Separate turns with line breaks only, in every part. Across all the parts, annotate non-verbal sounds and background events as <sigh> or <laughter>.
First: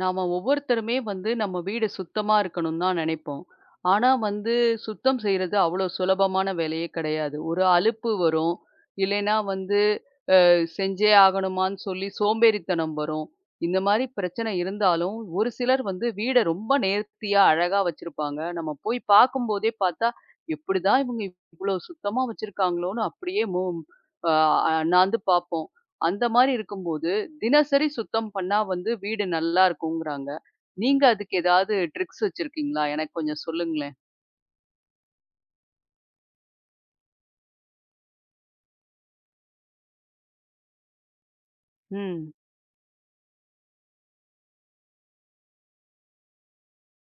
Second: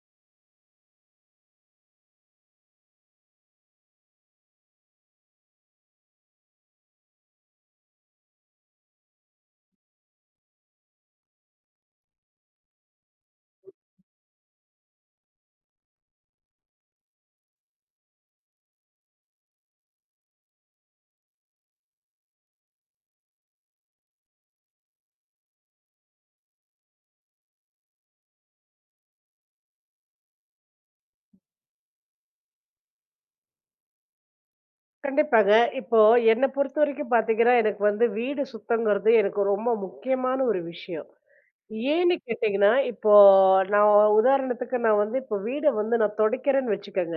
நாம ஒவ்வொருத்தருமே வந்து நம்ம வீடு சுத்தமா இருக்கணும்னு தான் நினைப்போம். ஆனா வந்து சுத்தம் செய்றது அவ்வளோ சுலபமான வேலையே கிடையாது. ஒரு அலுப்பு வரும். இல்லைன்னா வந்து செஞ்சே ஆகணுமான்னு சொல்லி சோம்பேறித்தனம் வரும். இந்த மாரி பிரச்சனை இருந்தாலும், ஒரு சிலர் வந்து வீட ரொம்ப நேர்த்தியா, அழகா வச்சிருப்பாங்க. நம்ம போய் பார்க்கும்போதே பார்த்தா, "எப்படிதான் இவங்க இவ்ளோ சுத்தமா வச்சிருக்காங்களோன்னு" அப்படியே மு அ அண்ணாந்து பார்ப்போம். அந்த மாரி இருக்கும்போது, தினசரி சுத்தம் பண்ணா வந்து வீடு நல்லா இருக்குங்கிறாங்க. நீங்க அதுக்கு ஏதாவது ட்ரிக்ஸ் வச்சிருக்கீங்களா? எனக்கு கொஞ்சம் சொல்லுங்களேன்.
கண்டிப்பாங்க. இப்போ என்ன பொறுத்தவரைக்கும் பார்த்தீங்கன்னா, எனக்கு வந்து வீடு சுத்தங்கிறது எனக்கு ரொம்ப முக்கியமான ஒரு விஷயம். ஏன்னு
ம்,
கேட்டீங்கன்னா, இப்போ நான் உதாரணத்துக்கு நான் வந்து இப்போ வீட வந்து நான் துடைக்கிறேன்னு வச்சுக்கங்க.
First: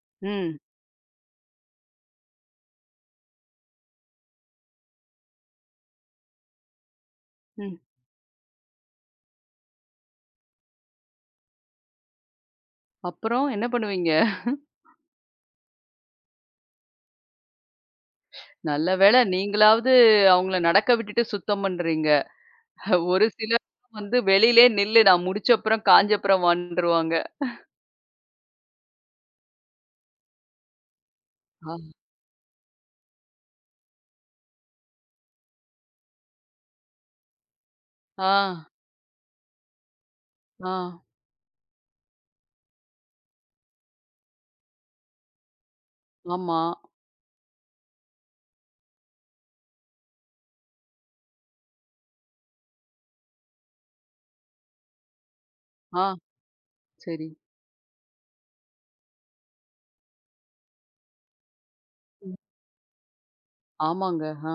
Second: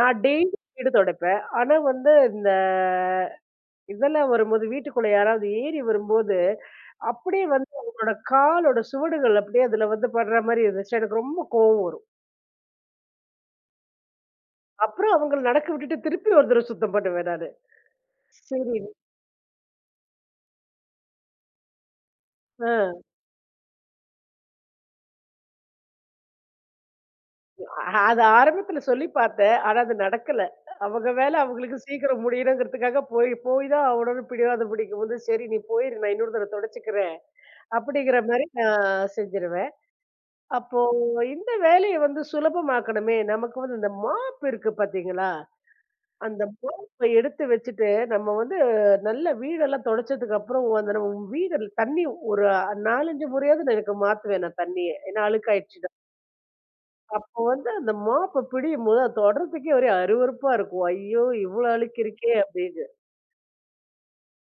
நான் டெய்லி
ம்,
வீடு துடைப்பேன். ஆனா வந்து இந்த இதெல்லாம் வரும்போது வீட்டுக்குள்ள யாராவது ஏறி வரும்போது, அப்படியே வந்து
ம்.
அவங்களோட காலோட சுவடுகள் அப்படியே அதுல வந்து படுற மாரி இருந்துச்சு. எனக்கு ரொம்ப கோவம்.
அப்புறம் என்ன பண்ணுவீங்க?
அப்புறம் அவங்கள நடக்க விட்டுட்டு திருப்பி ஒரு தடவ சுத்தம் பண்ணுவேன் நானு. சரி.
நல்ல வேளை நீங்களாவது அவங்கள நடக்க விட்டுட்டு சுத்தம் பண்றீங்க.
ஆ.
ஒரு சிலர் வந்து வெளியிலயே நில்லு நான் முடிச்சப்புறம், காஞ்சப்புறம் வான்ருவாங்க.
அது ஆரம்பத்துல சொல்லி பார்த்தேன். ஆனா அது நடக்கல. அவங்க வேலை
ஆ.
அவங்களுக்கு சீக்கிரம் முடியணுங்கிறதுக்காக போய் போய் தான் ஆவணும்னு பிடிவாத பிடிக்கும்போது, "சரி நீ போயிரு நான் இன்னொரு தடவ தொடச்சுக்கிறேன்." அப்படிங்கிற
ஆ.
மாரி நான் செஞ்சுருவேன்.
ஆ.
அப்போ இந்த வேலைய வந்து சுலபமாக்கணுமே! நமக்கு வந்து இந்த மாப் இருக்கு பார்த்தீங்களா? அந்த
ஆமா.
மாப்ப எடுத்து வச்சுட்டு, நம்ம வந்து நல்ல வீடெல்லாம் தொடச்சதுக்கு அப்புறம் அந்த நம்ம வீடு தண்ணி ஒரு 4, 5 முறையாவது நான் எனக்கு மாத்துவேன் நான் தண்ணிய. ஏன்னா அழுக்காயிடுச்சு.
ஆ. சரி.
அப்போ வந்து அந்த மாப்ப பிடியும்போது, அது தொடறதுக்கே ஒரே அருவருப்பா இருக்கும். ஐயோ! இவ்ளோ அழுக்கு இருக்கே!
ம்.
அப்படின்னு.
ஆமாங்க. ஆ.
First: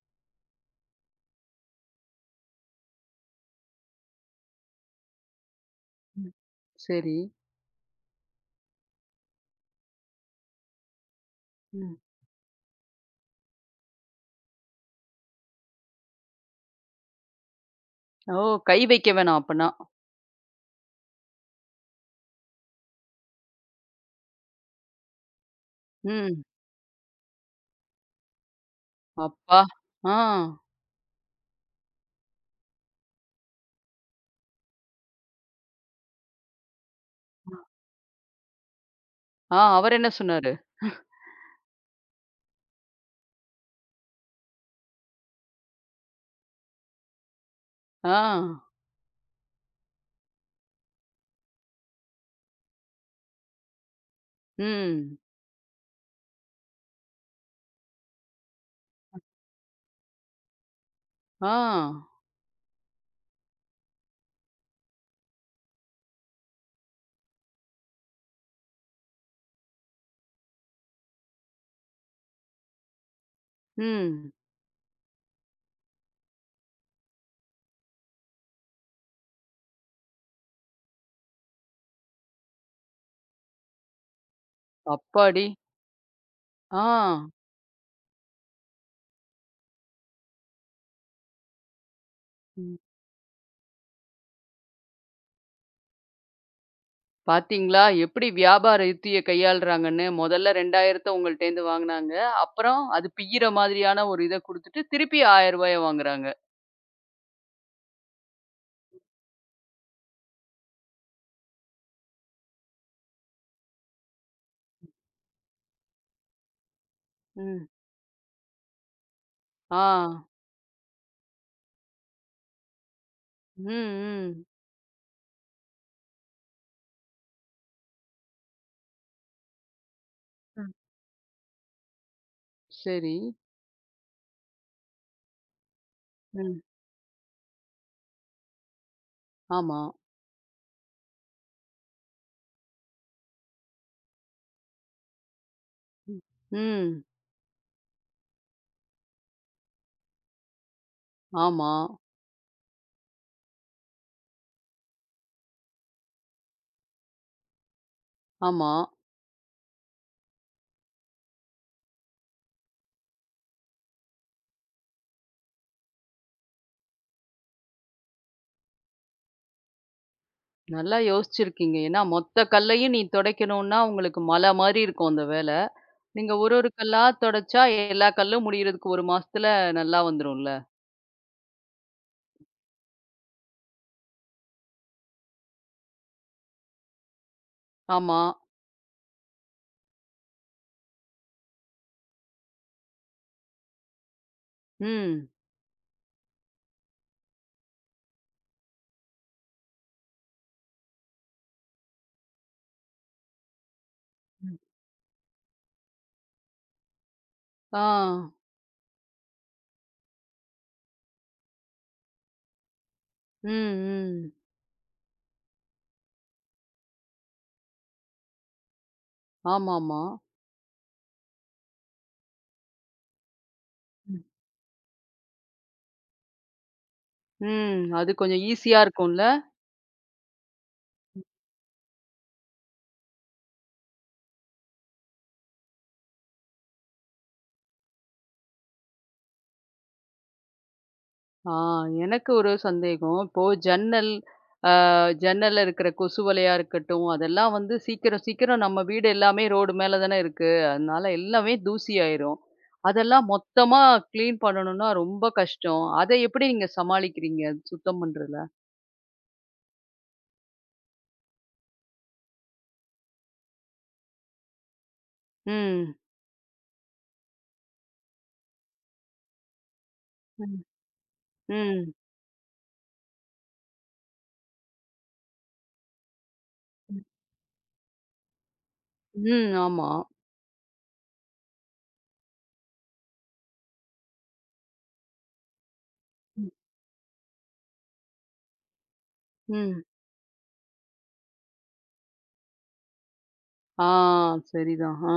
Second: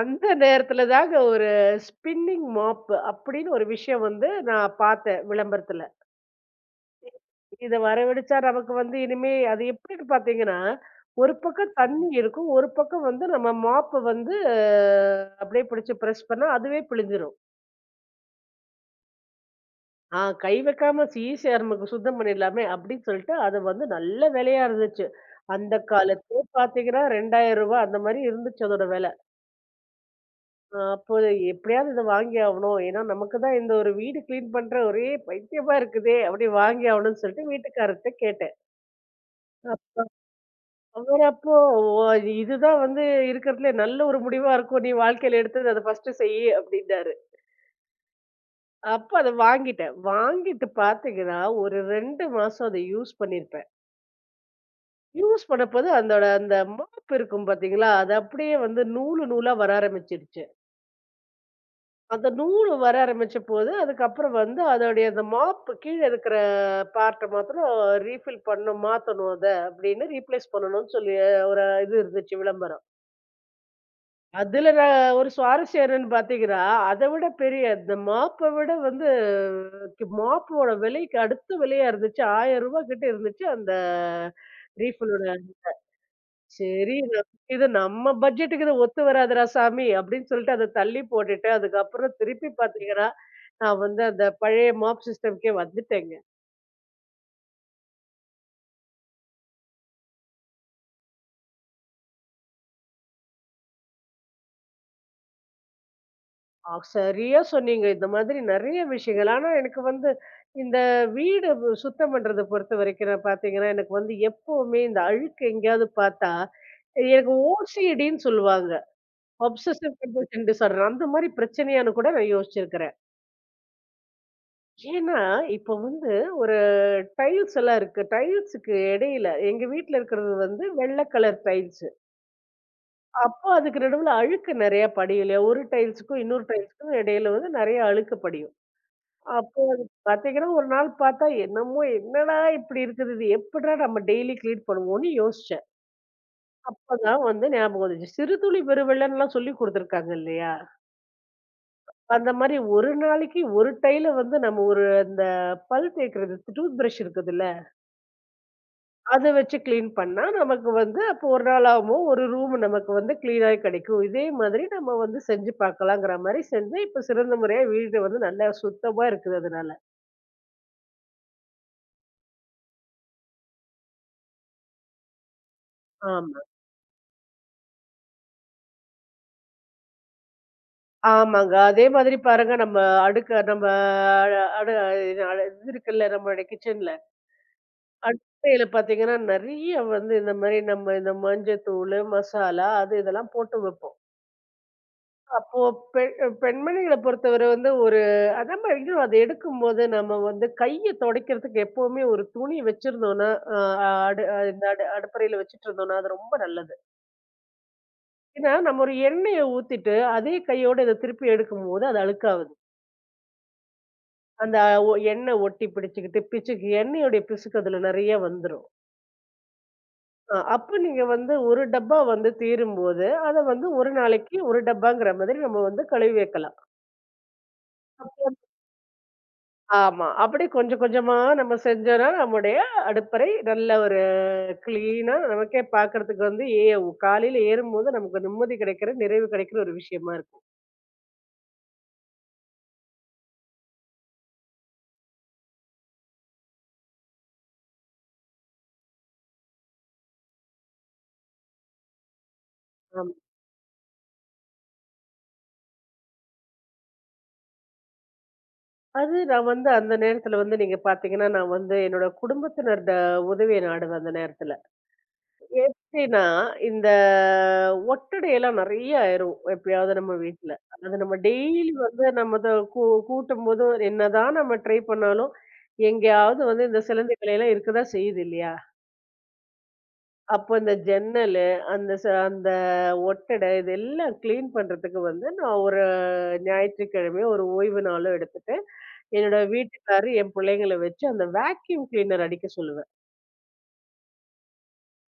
அந்த நேரத்துல தாங்க ஒரு ஸ்பின்னிங் மாப் அப்படின்னு ஒரு விஷயம் வந்து நான் பார்த்தேன் விளம்பரத்துல.
ம். சரி.
இத வரவழிச்சா நமக்கு வந்து இனிமே அது எப்படின்னு பார்த்தீங்கன்னா, ஒரு பக்கம்
ம்.
தண்ணி இருக்கும். ஒரு பக்கம் வந்து நம்ம மாப்ப வந்து அப்படியே பிடிச்சு பிரஸ் பண்ணா அதுவே பிழிஞ்சிரும்.
ஓ! கை வைக்க வேணாம் அப்பன்னா.
ஆ கை வைக்காம ஈஸியா நமக்கு சுத்தம் பண்ணிடலாமே அப்படின்னு சொல்லிட்டு, அது வந்து நல்ல விலையா இருந்துச்சு. அந்த
ம்.
காலத்திலே பார்த்தீங்கன்னா ரூ. 2,000 அந்த மாரி இருந்துச்சு அதோட விலை.
அப்பா! ஆ.
அப்போ எப்படியாவது இத வாங்கி ஆவணும். ஏன்னா நமக்கு தான் இந்த ஒரு வீடு கிளீன் பண்ற ஒரே பைத்தியமா இருக்குதே! அப்படி வாங்கி ஆவணும்னு சொல்லிட்டு வீட்டுக்காரர்ட்ட கேட்டேன்.
ஆ, அவர்
அப்
என்ன சொன்னாரு?
அவர் அப்போ, "ஓ, இதுதான் வந்து இருக்கிறதுலே நல்ல ஒரு முடிவா இருக்கும். நீ வாழ்க்கையில எடுத்தது அத ஃபர்ஸ்ட்டு செய்யி" அப்படின்னாரு.
ஆ.
அப்ப அத வாங்கிட்டேன். வாங்கிட்டு பார்த்தீங்கன்னா, ஒரு 2 மாசம் அத யூஸ் பண்ணியிருப்பேன்.
ம்.
யூஸ் பண்ணப்போது அதோட அந்த மாப் இருக்கும் பார்த்தீங்களா? அது அப்படியே வந்து நூலு நூலா வர ஆரம்பிச்சுருச்சு.
ஆ.
அந்த நூலு வர ஆரம்பிச்ச போது, அதுக்கப்புறம் வந்து அதோடைய அந்த மாப் கீழ இருக்கிற பார்ட்ட மாத்திரம் ரீஃபில் பண்ணணும், மாத்தணும் அத அப்படின்னு ரீப்ளேஸ் பண்ணணும்னு சொல்லி ஒரு இது இருந்துச்சு விளம்பரம்.
ம்.
அதுல நான் ஒரு சுவாரஸ்யம் என்னன்னு பார்த்தீங்கன்னா, அத விட பெரிய இந்த மாப்ப விட வந்து மாப்போட விலைக்கு அடுத்த விலையா இருந்துச்சு ரூ. 1,000 கிட்ட இருந்துச்சு அந்த ரீஃபிலோட.
அப்பாடி! ஆ.
சரி, நமக்கு இது நம்ம பட்ஜெட்டுக்கு இது ஒத்து வராதுடா சாமி அப்படின்னு சொல்லிட்டு அத தள்ளி போட்டுட்டு, அதுக்கப்புறம் திருப்பி
ம்.
பார்த்தீங்கன்னா, நான் வந்து அந்த பழைய மாப் சிஸ்டம்க்கே வந்துட்டேங்க.
பாத்தீங்களா? எப்படி வியாபார யுத்திய கையாளுறாங்கன்னு. மொதல்ல 2000 உங்கள்ட்டேருந்து வாங்குனாங்க. அப்புறம் அது பிய்யிற மாதிரியான ஒரு இத குடுத்துட்டு, திருப்பி ரூ. 1000 வாங்குறாங்க.
அ சரியா சொன்னீங்க. இந்த மாதிரி நெறைய விஷயங்கள். ஆனா எனக்கு வந்து இந்த வீடு சுத்தம் பண்றத பொறுத்த வரைக்கும் நான் பார்த்தீங்கன்னா, எனக்கு வந்து எப்பவுமே இந்த அழுக்கு எங்கேயாவது பார்த்தா, எனக்கு
ம்.
ஓசிடின்னு சொல்லுவாங்க.
ஆ.
அப்சசிவ் கம்பல்ஷன் டிஸார்டர் அந்த மாரி பிரச்சனையான்னு கூட நான் யோசிச்சிருக்கிறேன்.
ம், ம்.
ஏன்னா, இப்போ வந்து ஒரு டைல்ஸ் எல்லாம் இருக்கு. டைல்ஸுக்கு இடையில எங்க வீட்ல இருக்கிறது வந்து
ம்.
வெள்ள கலர் டைல்ஸு.
சரி.
அப்போ அதுக்கு நடுவுல அழுக்கு நெறைய படியும்ல. ஒரு டைல்ஸுக்கும் இன்னொரு
ம்.
டைல்ஸுக்கும் இடையில வந்து நெறைய அழுக்கு படியும். அப்போ
ஆமா.
அது பாத்தீங்கன்னா, ஒரு நாள் பாத்தா, என்னமோ என்னடா இப்படி இருக்குது? இது எப்படிடா நம்ம டெய்லி கிளீன் பண்ணுவோம்ன்னு யோசிச்சேன்.
ம். ம்.
அப்பதான் வந்து ஞாபகம் வந்துச்சு. சிறுதுளி பெருவெள்ளம்லாம் சொல்லிக் குடுத்துருக்காங்க இல்லையா?
ஆமா,
அந்த மாரி ஒரு நாளைக்கு ஒரு டைல வந்து நம்ம ஒரு இந்த பல் தேய்க்கிறது டூத் பிரஷ் இருக்குதுல்ல?
ஆமா.
அத வச்சு கிளீன் பண்ணா, நமக்கு வந்து அப்போ ஒரு நாளாமோ ஒரு ரூம் நமக்கு வந்து கிளீனாவே கிடைக்கும். இதே மாதிரி நம்ம வந்து செஞ்சு பார்க்கலாங்கிற மாரி செஞ்சு, இப்ப சிறந்த முறையா வீடு வந்து நல்லா சுத்தமா இருக்குது அதனால.
நல்லா யோசிச்சிருக்கீங்க. ஏன்னா, மொத்த கல்லையும் நீ தொடைக்கணும்னா, உங்களுக்கு மலை மாரி இருக்கும் அந்த வேல. நீங்க
ஆமா.
ஒரு ஒரு கல்லா தொடச்சா, எல்லா கல்லும் முடியறதுக்கு 1 மாசத்துல நல்லா வந்துரும்ல.
ஆமாங்க. அதே மாதிரி பாருங்க நம்ம அடுக்க நம்ம அ அடு இது இது இருக்குல்ல நம்மளுடைய கிச்சன்ல.
ஆமா.
அடுப்பையில பார்த்தீங்கன்னா, நெறைய வந்து இந்த மாரி நம்ம இந்த மஞ்சள் தூளு, மசாலா அது இதெல்லாம் போட்டு வைப்போம்.
ம்.
அப்போ பெண் பெண்மணிகள பொறுத்தவரை வந்து ஒரு நம்ம எங்கேயும் அத எடுக்கும்போது நம்ம வந்து கைய துடைக்கிறதுக்கு எப்பவுமே ஒரு துணி வச்சிருந்தோம்ன்னா, அ அடு
ம்.
இந்த அடுப்பறையில வச்சுட்டு இருந்தோம்ன்னா, அது ரொம்ப நல்லது.
ஆ.
ஏன்னா, நம்ம ஒரு எண்ணெய ஊத்திட்டு அதே கையோட இத திருப்பி எடுக்கும்போது அது அழுக்காவுது.
ம், ம்.
அந்த எண்ணெய் ஒட்டி பிடிச்சுக்கிட்டு பிச்சுக்கு எண்ணெயோடைய பிசுக்கு அதுல நெறைய வந்துரும்.
ஆமாமா.
அப்ப நீங்க வந்து ஒரு டப்பா வந்து தீரும்போது, அத வந்து ஒரு
ம்.
நாளைக்கு ஒரு டப்பாங்கிற மாதிரி நம்ம வந்து கழுவி வைக்கலாம்.
ம். அது கொஞ்சம் ஈஸியா இருக்கும்ல?
ஆமா. அப்படி கொஞ்சம் கொஞ்சமா நம்ம செஞ்சோம்னா, நம்முடைய அடுப்பறை நல்ல ஒரு கிளீனா நமக்கே பார்க்கறதுக்கு வந்து காலையில ஏறும்போது நமக்கு நிம்மதி கிடைக்கிற, நிறைவு கிடைக்கிற ஒரு விஷயமா இருக்கும்.
ஆ, எனக்கு ஒரு சந்தேகம். இப்போ ஜன்னல், அ ஜன்னல்ல இருக்கிற கொசு வலையா இருக்கட்டும், அதெல்லாம் வந்து சீக்கிரம் சீக்கிரம் நம்ம வீடு எல்லாமே ரோடு மேல தானே இருக்கு. அதனால எல்லாமே தூசி ஆயிரும்.
ஆமா.
அதெல்லாம் மொத்தமா கிளீன் பண்ணணும்னா ரொம்ப கஷ்டம். அதை எப்படி நீங்க சமாளிக்கிறீங்க சுத்தம் பண்றதுல?
அது நான் வந்து அந்த நேரத்துல வந்து நீங்க பார்த்தீங்கன்னா, நான் வந்து என்னோட குடும்பத்தினர் உதவிய நாடுவேன் அந்த நேரத்துல.
ம்.
எப்படின்னா, இந்த ஒட்டடையெல்லாம் நெறைய ஆயிரும் எப்பயாவது நம்ம வீட்ல.
ம்.
அது நம்ம டெய்லி
ம்.
வந்து நம்ம அத கூ கூட்டும்போது என்னதான் நம்ம ட்ரை பண்ணாலும், எங்கேயாவது வந்து இந்த
ம்.
சிலந்திகள் எல்லாம் இருக்கதான் செய்யுது இல்லையா?
ம். ஆமா.
அப்ப அந்த ஜன்னலு, அந்த அந்த இதெல்லாம் கிளீன் பண்றதுக்கு வந்து நான் ஒரு
ம்.
ஞாயிற்றுக்கிழமை ஒரு ஓய்வு நாளும் எடுத்துட்டு, என்னோட
ம்.
வீட்டுக்காரரு, என் பிள்ளைங்கள வச்சு அந்த வேக்யூம் கிளீனர் அடிக்க சொல்லுவேன்.
ஆ, சரிதான். ஆ.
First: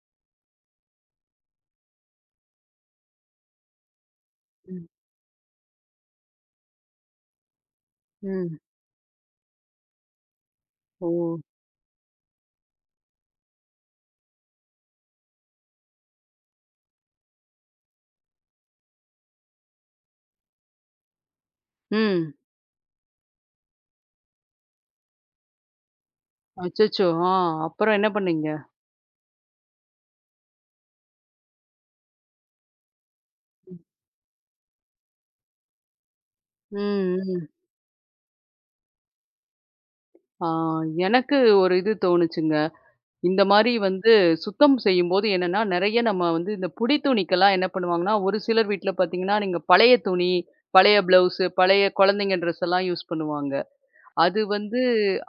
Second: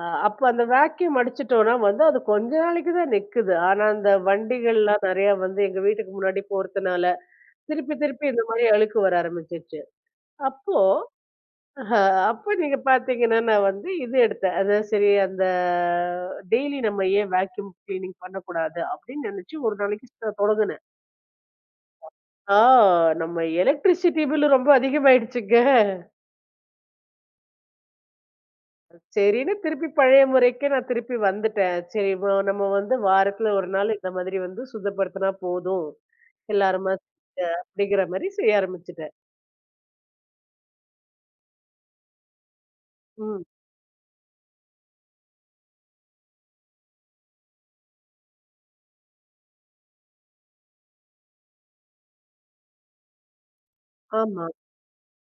அப்ப அந்த வேக்யூம் அடிச்சுட்டோம்னா வந்து அது கொஞ்ச நாளைக்கு தான் நிக்குது. ஆனா அந்த
ம்.
வண்டிகள்லாம் நெறையா வந்து எங்க வீட்டுக்கு முன்னாடி போறதுனால, திருப்பி திருப்பி இந்த
ம்.
மாரி அழுக்கு வர ஆரம்பிச்சுருச்சு. அப்போ
ஓ!
ஆஹா, அப்ப நீங்க பார்த்தீங்கன்னா, நான் வந்து இது எடுத்தேன். அதான் சரி அந்த டெய்லி நம்ம ஏன் வேக்யூம் கிளீனிங் பண்ணக்கூடாது அப்படின்னு நினைச்சு ஒரு நாளைக்கு தொடங்குனேன்.
ம்.
ஆ நம்ம எலக்ட்ரிசிட்டி பில் ரொம்ப அதிகமாயிடுச்சுங்க.
அச்சச்சோ! ஆ, அப்புறம் என்ன பண்ணீங்க?
சரின்னு திருப்பி பழைய முறைக்கே நான் திருப்பி வந்துட்டேன். சரி நம்ம வந்து வாரத்துல ஒரு நாள் இந்த மாதிரி வந்து சுத்தப்படுத்தினா போதும். எல்லாருமா
ம், ம்.
அப்படிங்கிற மாரி செய்ய ஆரம்பிச்சுட்டேன்.
ஆ, எனக்கு ஒரு இது தோணுச்சுங்க. இந்த
ம்.
மாரி வந்து சுத்தம் செய்யும்போது என்னன்னா, நெறைய நம்ம வந்து இந்த புடி துணிக்கெல்லாம் என்ன பண்ணுவாங்கன்னா, ஒரு சிலர் வீட்ல பார்த்தீங்கன்னா, நீங்க பழைய துணி, பழைய ப்ளவுஸு, பழைய குழந்தைங்க ட்ரெஸ் எல்லாம் யூஸ் பண்ணுவாங்க. அது
ஆமா.
வந்து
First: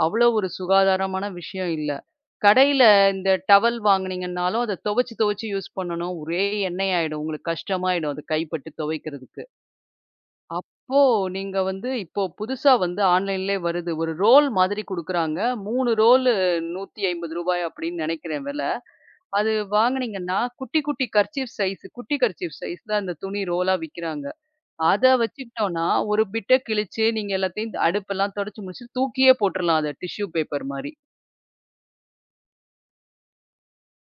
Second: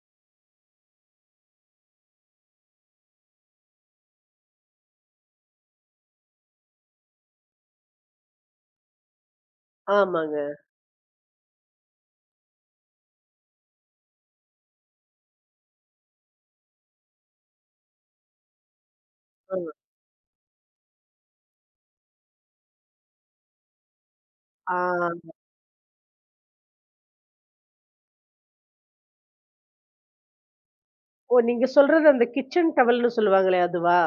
அவ்வளோ ஒரு சுகாதாரமான விஷயம் இல்ல. கடையில இந்த டவல் வாங்குனீங்கன்னாலும், அத துவைச்சு துவைச்சு யூஸ் பண்ணணும். ஒரே எண்ணெய் ஆயிடும். உங்களுக்கு கஷ்டமாயிடும். அது கைப்பட்டு துவைக்கிறதுக்கு.
ஆமாங்க.
அப்போ நீங்க வந்து இப்போ புதுசா வந்து ஆன்லைன்லயே வருது. ஒரு ரோல் மாதிரி குடுக்குறாங்க. 3 ரோலு ரூ. 150 அப்படின்னு நெனைக்கிறேன் விலை. அது
ஆமா.
வாங்குனீங்கன்னா, குட்டி குட்டி கர்ச்சீஃப் சைஸ் குட்டி கர்ச்சீஃப் சைஸ்ல அந்த துணி ரோலா விக்கிறாங்க. அத
ஆ.
வச்சுக்கிட்டோம்னா, ஒரு பிட்ட கிழிச்சு நீங்க எல்லாத்தையும் இந்த அடுப்பெல்லாம் தொடச்சு முடிச்சு தூக்கியே போட்டுறலாம் அத டிஷ்யூ பேப்பர் மாரி.
ஓ! நீங்க சொல்றது அந்த கிச்சன் டவல்ன்னு சொல்லுவாங்களே அதுவா?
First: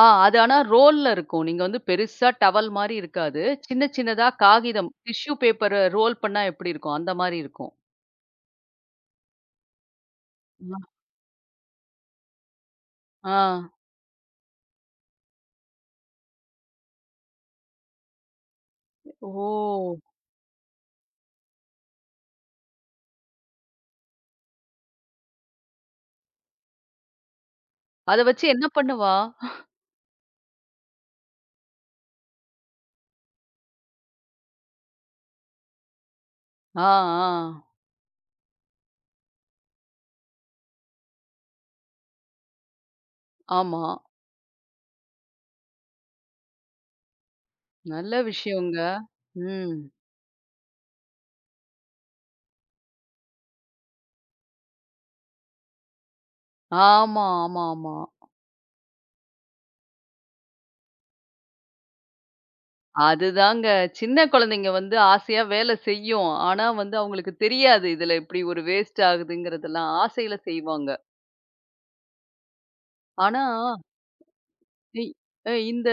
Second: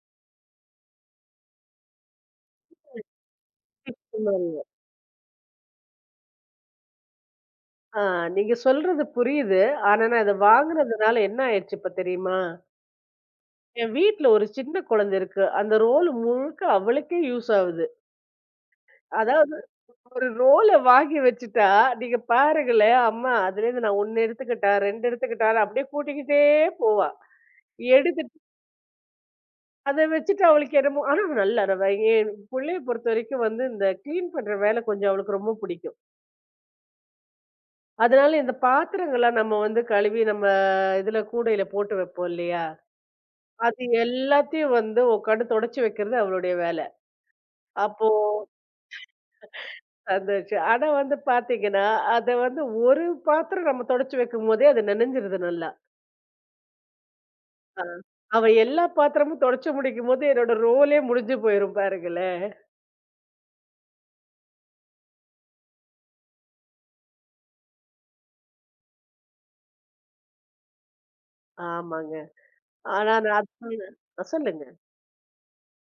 ஆ, அது ஆனா ரோல்ல இருக்கும். நீங்க வந்து பெருசா டவல் மாரி இருக்காது. சின்ன சின்னதா காகிதம் டிஷ்யூ பேப்பர ரோல் பண்ணா எப்படி இருக்கும்? அந்த மாரி இருக்கும்.
ஆ, நீங்க சொல்றது புரியுது. ஆனா, நான் இத
அ.
வாங்குனதுனால என்ன ஆயிடுச்சு இப்ப தெரியுமா?
ஆ.
என் வீட்ல ஒரு சின்ன குழந்தை இருக்கு. அந்த ரோல் முழுக்க அவளுக்கே யூஸ் ஆகுது. அதாவது
ஓ!
ஒரு ரோல வாங்கி வச்சுட்டா, நீங்க பாருங்களேன், அம்மா அதுலேருந்து நான் 1 எடுத்துக்கிட்டா, 2 எடுத்துக்கிட்டான்னு அப்படியே கூட்டிக்கிட்டே போவா.
அத
எடுத்துட்டு
வச்சு என்ன பண்ணுவா?
அத வச்சுட்டு அவளுக்கு என்னமோ ஆனா அவ நல்லா அவ என் புள்ளைய பொறுத்த வரைக்கும் வந்து இந்த கிளீன் பண்ற வேலை கொஞ்சம் அவளுக்கு ரொம்ப பிடிக்கும்.
ஆ, ஆ.
அதனால இந்த பாத்திரங்கள்லாம் நம்ம வந்து கழுவி நம்ம இதுல கூடையில போட்டு வைப்போம் இல்லையா?
ஆமா.
அது எல்லாத்தையும் வந்து உட்காந்து தொடச்சு வைக்கிறது அவளுடைய வேலை. அப்போ
நல்ல விஷயங்க. ம்.
வந்துச்சு. ஆனா வந்து பாத்தீங்கன்னா, அத வந்து ஒரு பாத்திரம் நம்ம தொடச்சு வைக்கும்போதே அது நனைஞ்சிருது நல்லா.
ஆமா, ஆமா,
ஆ.
ஆமா.
அவ எல்லா பாத்திரமும் தொடச்சு முடிக்கும்போது என்னோட ரோலே முடிஞ்சு போயிரும் பாருங்களேன்.
அதுதாங்க. சின்ன குழந்தைங்க வந்து ஆசையா வேல செய்யும். ஆனா வந்து அவங்களுக்கு தெரியாது. இதுல இப்படி ஒரு வேஸ்ட் ஆகுதுங்கிறதெல்லாம். ஆசையில செய்வாங்க.
ஆமாங்க. ஆனா நான்
ஆனா
அது சொன்னேன். அ சொல்லுங்க.
இ அ இந்த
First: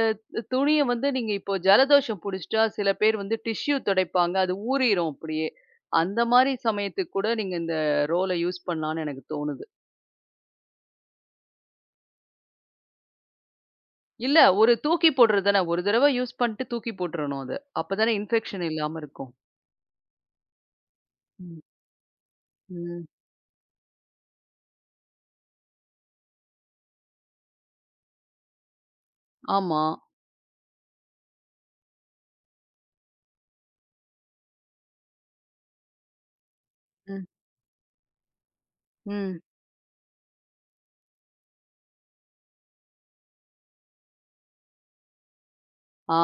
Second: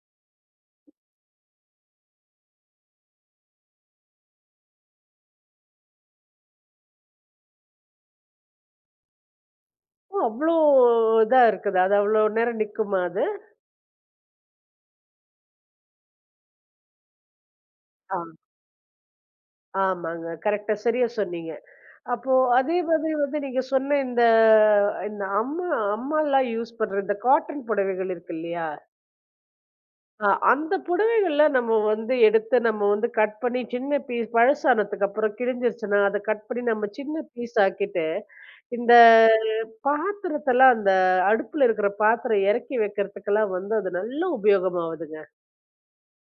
துணிய வந்து நீங்க இப்போ ஜலதோஷம் புடிச்சிட்டா சில பேர் வந்து டிஷ்யூ துடைப்பாங்க. அது ஊறிரும் அப்படியே. அந்த மாரி சமயத்துக்கு கூட நீங்க இந்த ரோல யூஸ் பண்ணலான்னு எனக்கு தோணுது.
ஓ! அவ்ளோ இதா இருக்குதா? அது அவ்ளோ நேரம் நிக்குமா அது?
இல்ல. ஒரு தூக்கி போடுறது தானே. ஒரு தடவ யூஸ் பண்ணிட்டு தூக்கி போட்டுறணும் அது. அப்பதானே
ஆ.
இன்ஃபெக்ஷன் இல்லாம இருக்கும்.
ஆமாங்க. கரெக்ட்டா சரியா சொன்னீங்க.
ம்.
அப்போ அதே
ம்.
மாதிரி வந்து நீங்க சொன்ன இந்த இந்த அம்மாலாம் யூஸ் பண்ற இந்த காட்டன் புடவைகள் இருக்கு இல்லையா?
ஆமா.
அந்த புடவைகள்ல நம்ம வந்து எடுத்து நம்ம வந்து கட் பண்ணி சின்ன பீஸ் பழசானதுக்கு அப்புறம் கிழிஞ்சிருச்சுன்னா, அத கட் பண்ணி நம்ம சின்ன
ம்.
பீஸ் ஆக்கிட்டு, இந்த
ம்.
பாத்திரத்தெல்லாம் அந்த அடுப்புல இருக்கிற பாத்திரம் இறக்கி வைக்கிறதுக்கெல்லாம் வந்து அது நல்ல உபயோகமாவுதுங்க.
ஆ.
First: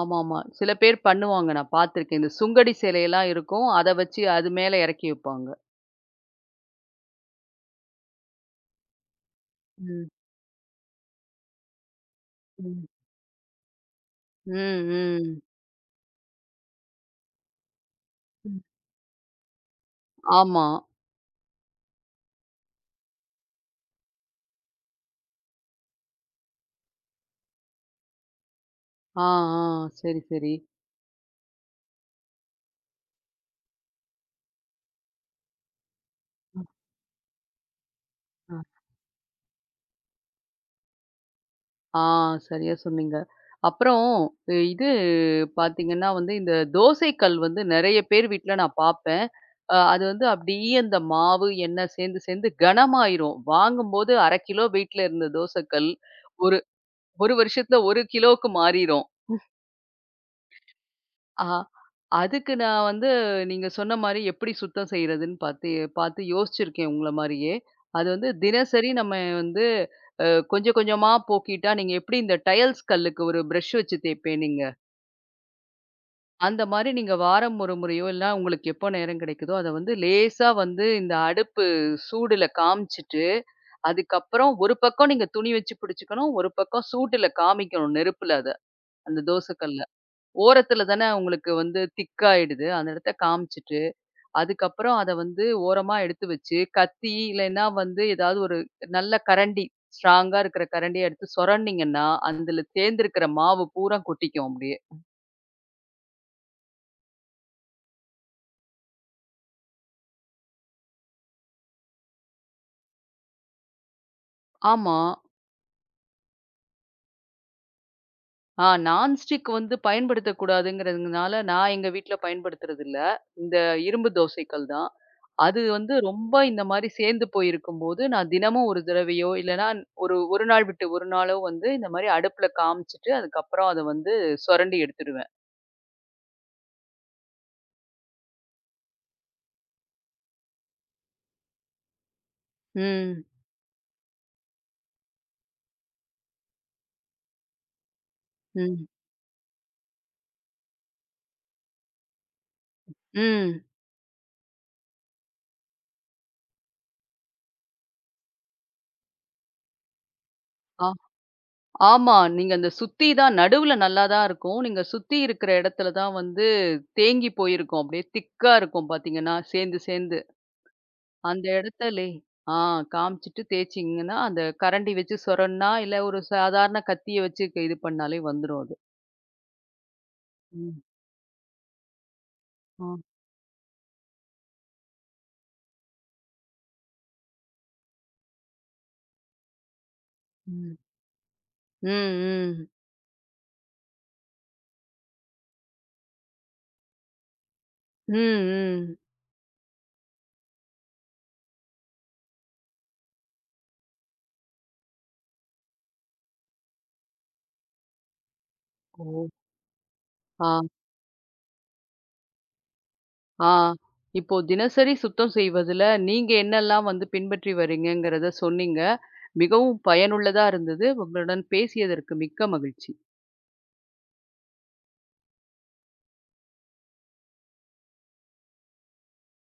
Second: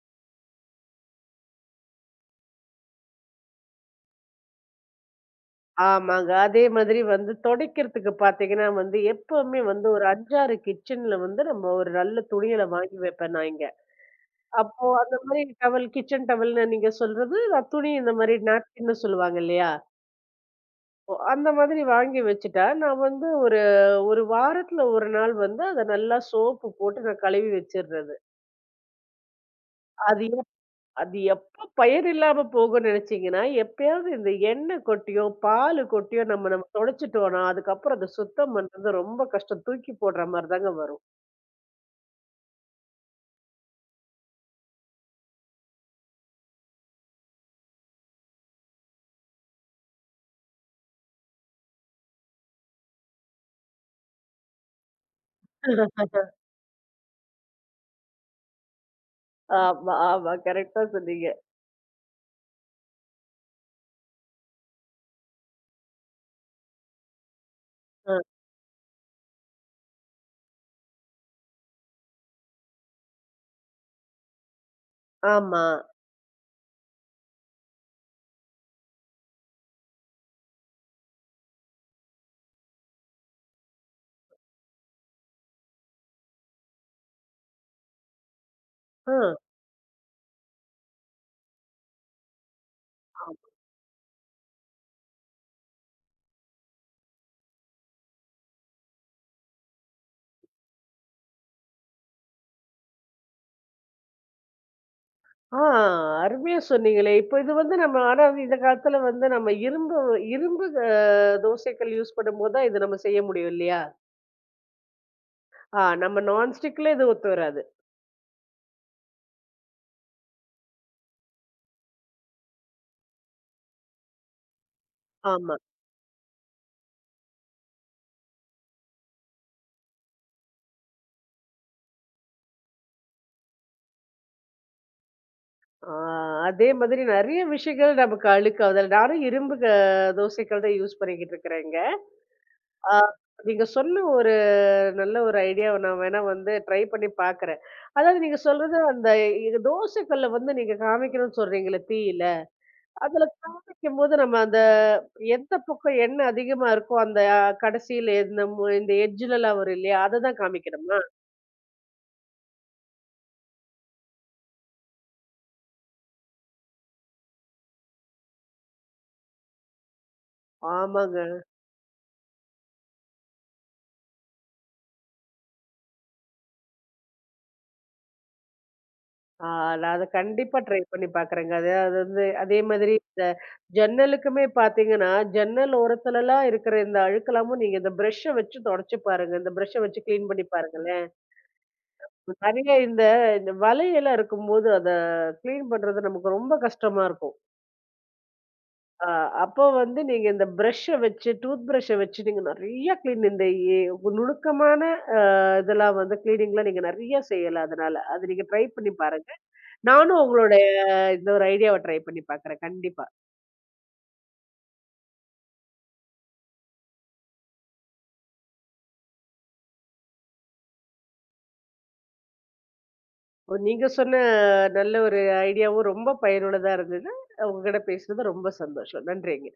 ஆமாமா. சில பேர் பண்ணுவாங்க. நான் பார்த்துருக்கேன். இந்த சுங்கடி சேலையெல்லாம் இருக்கும். அத வச்சு அது மேல இறக்கி வைப்பாங்க.
ஆமாங்க. அதே மாதிரி வந்து துடைக்கிறதுக்கு பாத்தீங்கன்னா வந்து, எப்பவுமே வந்து ஒரு
ம்.
5, 6 கிச்சன்ல வந்து நம்ம ஒரு நல்ல துணிகள
ம்.
வாங்கி வைப்பேன் நான் இங்க.
ம்.
அப்போ அந்த
ம்.
மாரி டவல் கிச்சன் டவல்ன்னு நீங்க சொல்றது, நான் துணி இந்த மாரி
ம்.
நாப்கின்னு சொல்லுவாங்க இல்லையா?
ஆமா.
ஓ! அந்த மாதிரி வாங்கி வச்சுட்டா, நான் வந்து ஒரு 1 வாரத்துல 1 நாள் வந்து அத நல்லா சோப்பு போட்டு நான் கழுவி வச்சுர்றது.
ஆ, ஆ. சரி,
அது எப்
சரி.
அது எப்ப பயன் இல்லாம போகும்ன்னு நெனச்சீங்கன்னா, எப்பயாவது இந்த எண்ணெய் கொட்டியோ, பாலு கொட்டியோ நம்ம நம்ம தொடச்சுட்டோம்னா, அதுக்கப்புறம் அத சுத்தம்
ஆ.
பண்றது ரொம்ப கஷ்டம். தூக்கி போடுற மாரி தாங்க வரும்.
ஆ, சரியா சொன்னீங்க. அப்புறம் இது பாத்தீங்கன்னா வந்து, இந்த தோசை கல் வந்து நெறைய பேர் வீட்ல நான் பாப்பேன். அது வந்து அப்படியே அந்த மாவு, எண்ணெய் சேர்ந்து சேர்ந்து கனமாயிரும். வாங்கும்போது 1/2 கிலோ வெயிட்ல இருந்த தோசை கல்,
<laughs>
ஒரு 1 வருஷத்துல 1 கிலோவுக்கு மாறிரும்.
ஆமா, ஆமா. கரெக்ட்டா சொன்னீங்க.
ஆ, அதுக்கு நான் வந்து நீங்க சொன்ன மாரி எப்படி சுத்தம் செய்றதுன்னு பாத்து பாத்து யோசிச்சிருக்கேன் உங்கள மாரியே. அது
அ.
வந்து தினசரி நம்ம வந்து அ கொஞ்சம் கொஞ்சமா போக்கிட்டா, நீங்க எப்படி இந்த டைல்ஸ் கல்லுக்கு ஒரு பிரஷ் வச்சு தேய்ப்பேனீங்க
ஆமா.
அந்த மாரி நீங்க வாரம் ஒரு முறையோ, இல்ல உங்களுக்கு எப்போ நேரம் கிடைக்குதோ, அத வந்து லேசா வந்து இந்த அடுப்பு சூடுல காமிச்சுட்டு, அதுக்கப்புறம் ஒரு பக்கம் நீங்க துணி வச்சு பிடிச்சுக்கணும். ஒரு பக்கம் சூட்டுல காமிக்கணும் நெருப்புல அத. அந்த தோசைக்கல்ல. ஓரத்துல தானே உங்களுக்கு வந்து திக்காயிடுது. அந்த இடத்த
அ.
காமிச்சுட்டு, அதுக்கப்புறம் அத வந்து ஓரமா எடுத்து வச்சு, கத்தி இல்லைன்னா வந்து ஏதாவது ஒரு நல்ல கரண்டி, ஸ்ட்ராங்கா இருக்கிற கரண்டிய எடுத்து சொரண்டிங்கன்னா, அதுல சேர்ந்திருக்கிற மாவு பூரா கொட்டிக்கும் அப்படியே.
ஆ அருமையா சொன்னீங்களே! இப்ப இது வந்து நம்ம ஆனா வந்து இந்த காலத்துல வந்து நம்ம இரும்பு இரும்பு அ தோசைக்கல் யூஸ் பண்ணும்போது தான் இது நம்ம செய்ய முடியும் இல்லையா?
ஆமா.
ஆ நம்ம நான்ஸ்டிக்ல இது ஒத்து வராது.
ஆ, நான்ஸ்டிக் வந்து பயன்படுத்தக்கூடாதுங்கிறதுனால, நான் எங்க வீட்ல பயன்படுத்துறதில்ல. இந்த இரும்பு தோசைக்கல் தான்.
ஆமா.
அது வந்து ரொம்ப இந்த மாரி சேர்ந்து போயிருக்கும்போது, நான் தினமும் ஒரு தடவையோ, இல்லன்னா ஒரு 1 நாள் விட்டு 1 நாளோ வந்து இந்த மாரி அடுப்புல காமிச்சுட்டு, அதுக்கப்புறம் அத வந்து சொரண்டி எடுத்துருவேன்.
ஆ அதே மாதிரி நெறைய விஷயங்கள் நமக்கு அழுக்காவுதல். நானும் இரும்பு தோசைக்கல் தான் யூஸ் பண்ணிக்கிட்டு இருக்கிறேங்க. ஆ
ம்.
நீங்க சொன்ன ஒரு நல்ல ஒரு ஐடியாவ நான் வேணா வந்து ட்ரை பண்ணி பாக்குறேன். அதாவது நீங்க சொல்றது
ம்.
அந்த தோசைக்கல்ல வந்து நீங்க காமிக்கணும்னு சொல்றீங்கல்ல தீயில. அதுல
ம்.
காமிக்கும் போது நம்ம அந்த எந்த பக்கம் எண்ணெய் அதிகமா இருக்கோ, அந்த கடைசியில இந்த இந்த எட்ஜ்லலாம் வரும் இல்லையா? அததான்
ஆ,
காமிக்கணுமா?
ஆமா. நீங்க அந்த சுத்தி தான் நடுவுல நல்லா தான் இருக்கும். நீங்க சுத்தி இருக்கிற இடத்துல தான் வந்து தேங்கி போயிருக்கும். அப்படியே திக்கா இருக்கும் பார்த்தீங்கன்னா, சேர்ந்து சேர்ந்து.
ஆமாங்க.
அந்த இடத்துலே ஆ காமிச்சுட்டு தேய்ச்சிங்கன்னா, அந்த கரண்டி வச்சு சொரன்னா, இல்ல ஒரு சாதாரண கத்திய வச்சு க இது பண்ணாலே வந்துரும் அது.
ஆ நான் அத கண்டிப்பா ட்ரை
ம்.
பண்ணி பார்க்குறேங்க. அது அது வந்து அதே
ஆ.
மாதிரி இந்த ஜன்னலுக்குமே பார்த்தீங்கன்னா, ஜன்னல் ஓரத்துலலாம் இருக்கிற இந்த அழுக்கெல்லாமும் நீங்க இந்த பிரஷ்ஷ வச்சு தொடச்சு பாருங்க. இந்த பிரஷ்ஷ வச்சு கிளீன் பண்ணி
ம்.
பாருங்களேன்.
ம், ம்.
நெறைய இந்த இந்த வலையெல்லாம் இருக்கும்போது அத கிளீன் பண்றது நமக்கு ரொம்ப கஷ்டமா இருக்கும்.
ம், ம்.
ஆ, அப்போ வந்து நீங்க இந்த பிரஷ்ஷ வச்சு, டூத் பிரஷ்ஷ வச்சு நீங்க நெறைய கிளீன் இந்த எ நுணுக்கமான இதெல்லாம் வந்து கிளீனிங்லாம் நீங்க நெறைய செய்யலாம் அதனால. அது நீங்க ட்ரை பண்ணி
ஓ!
பாருங்க. நானும்
ஆ,
உங்களுடைய இந்த ஒரு ஐடியாவ ட்ரை பண்ணி பார்க்குறேன் கண்டிப்பா.
ஆ. இப்போ தினசரி சுத்தம் செய்வதுல நீங்க என்னெல்லாம் வந்து பின்பற்றி வரீங்கங்கிறத சொன்னீங்க. மிகவும் பயனுள்ளதா இருந்தது. உங்களுடன் பேசியதற்கு மிக்க மகிழ்ச்சி.
இப்போ நீங்க சொன்ன நல்ல ஒரு ஐடியாவும் ரொம்ப பயனுள்ளதா இருந்தது. உங்ககிட்ட பேசுனது ரொம்ப சந்தோஷம். நன்றிங்க.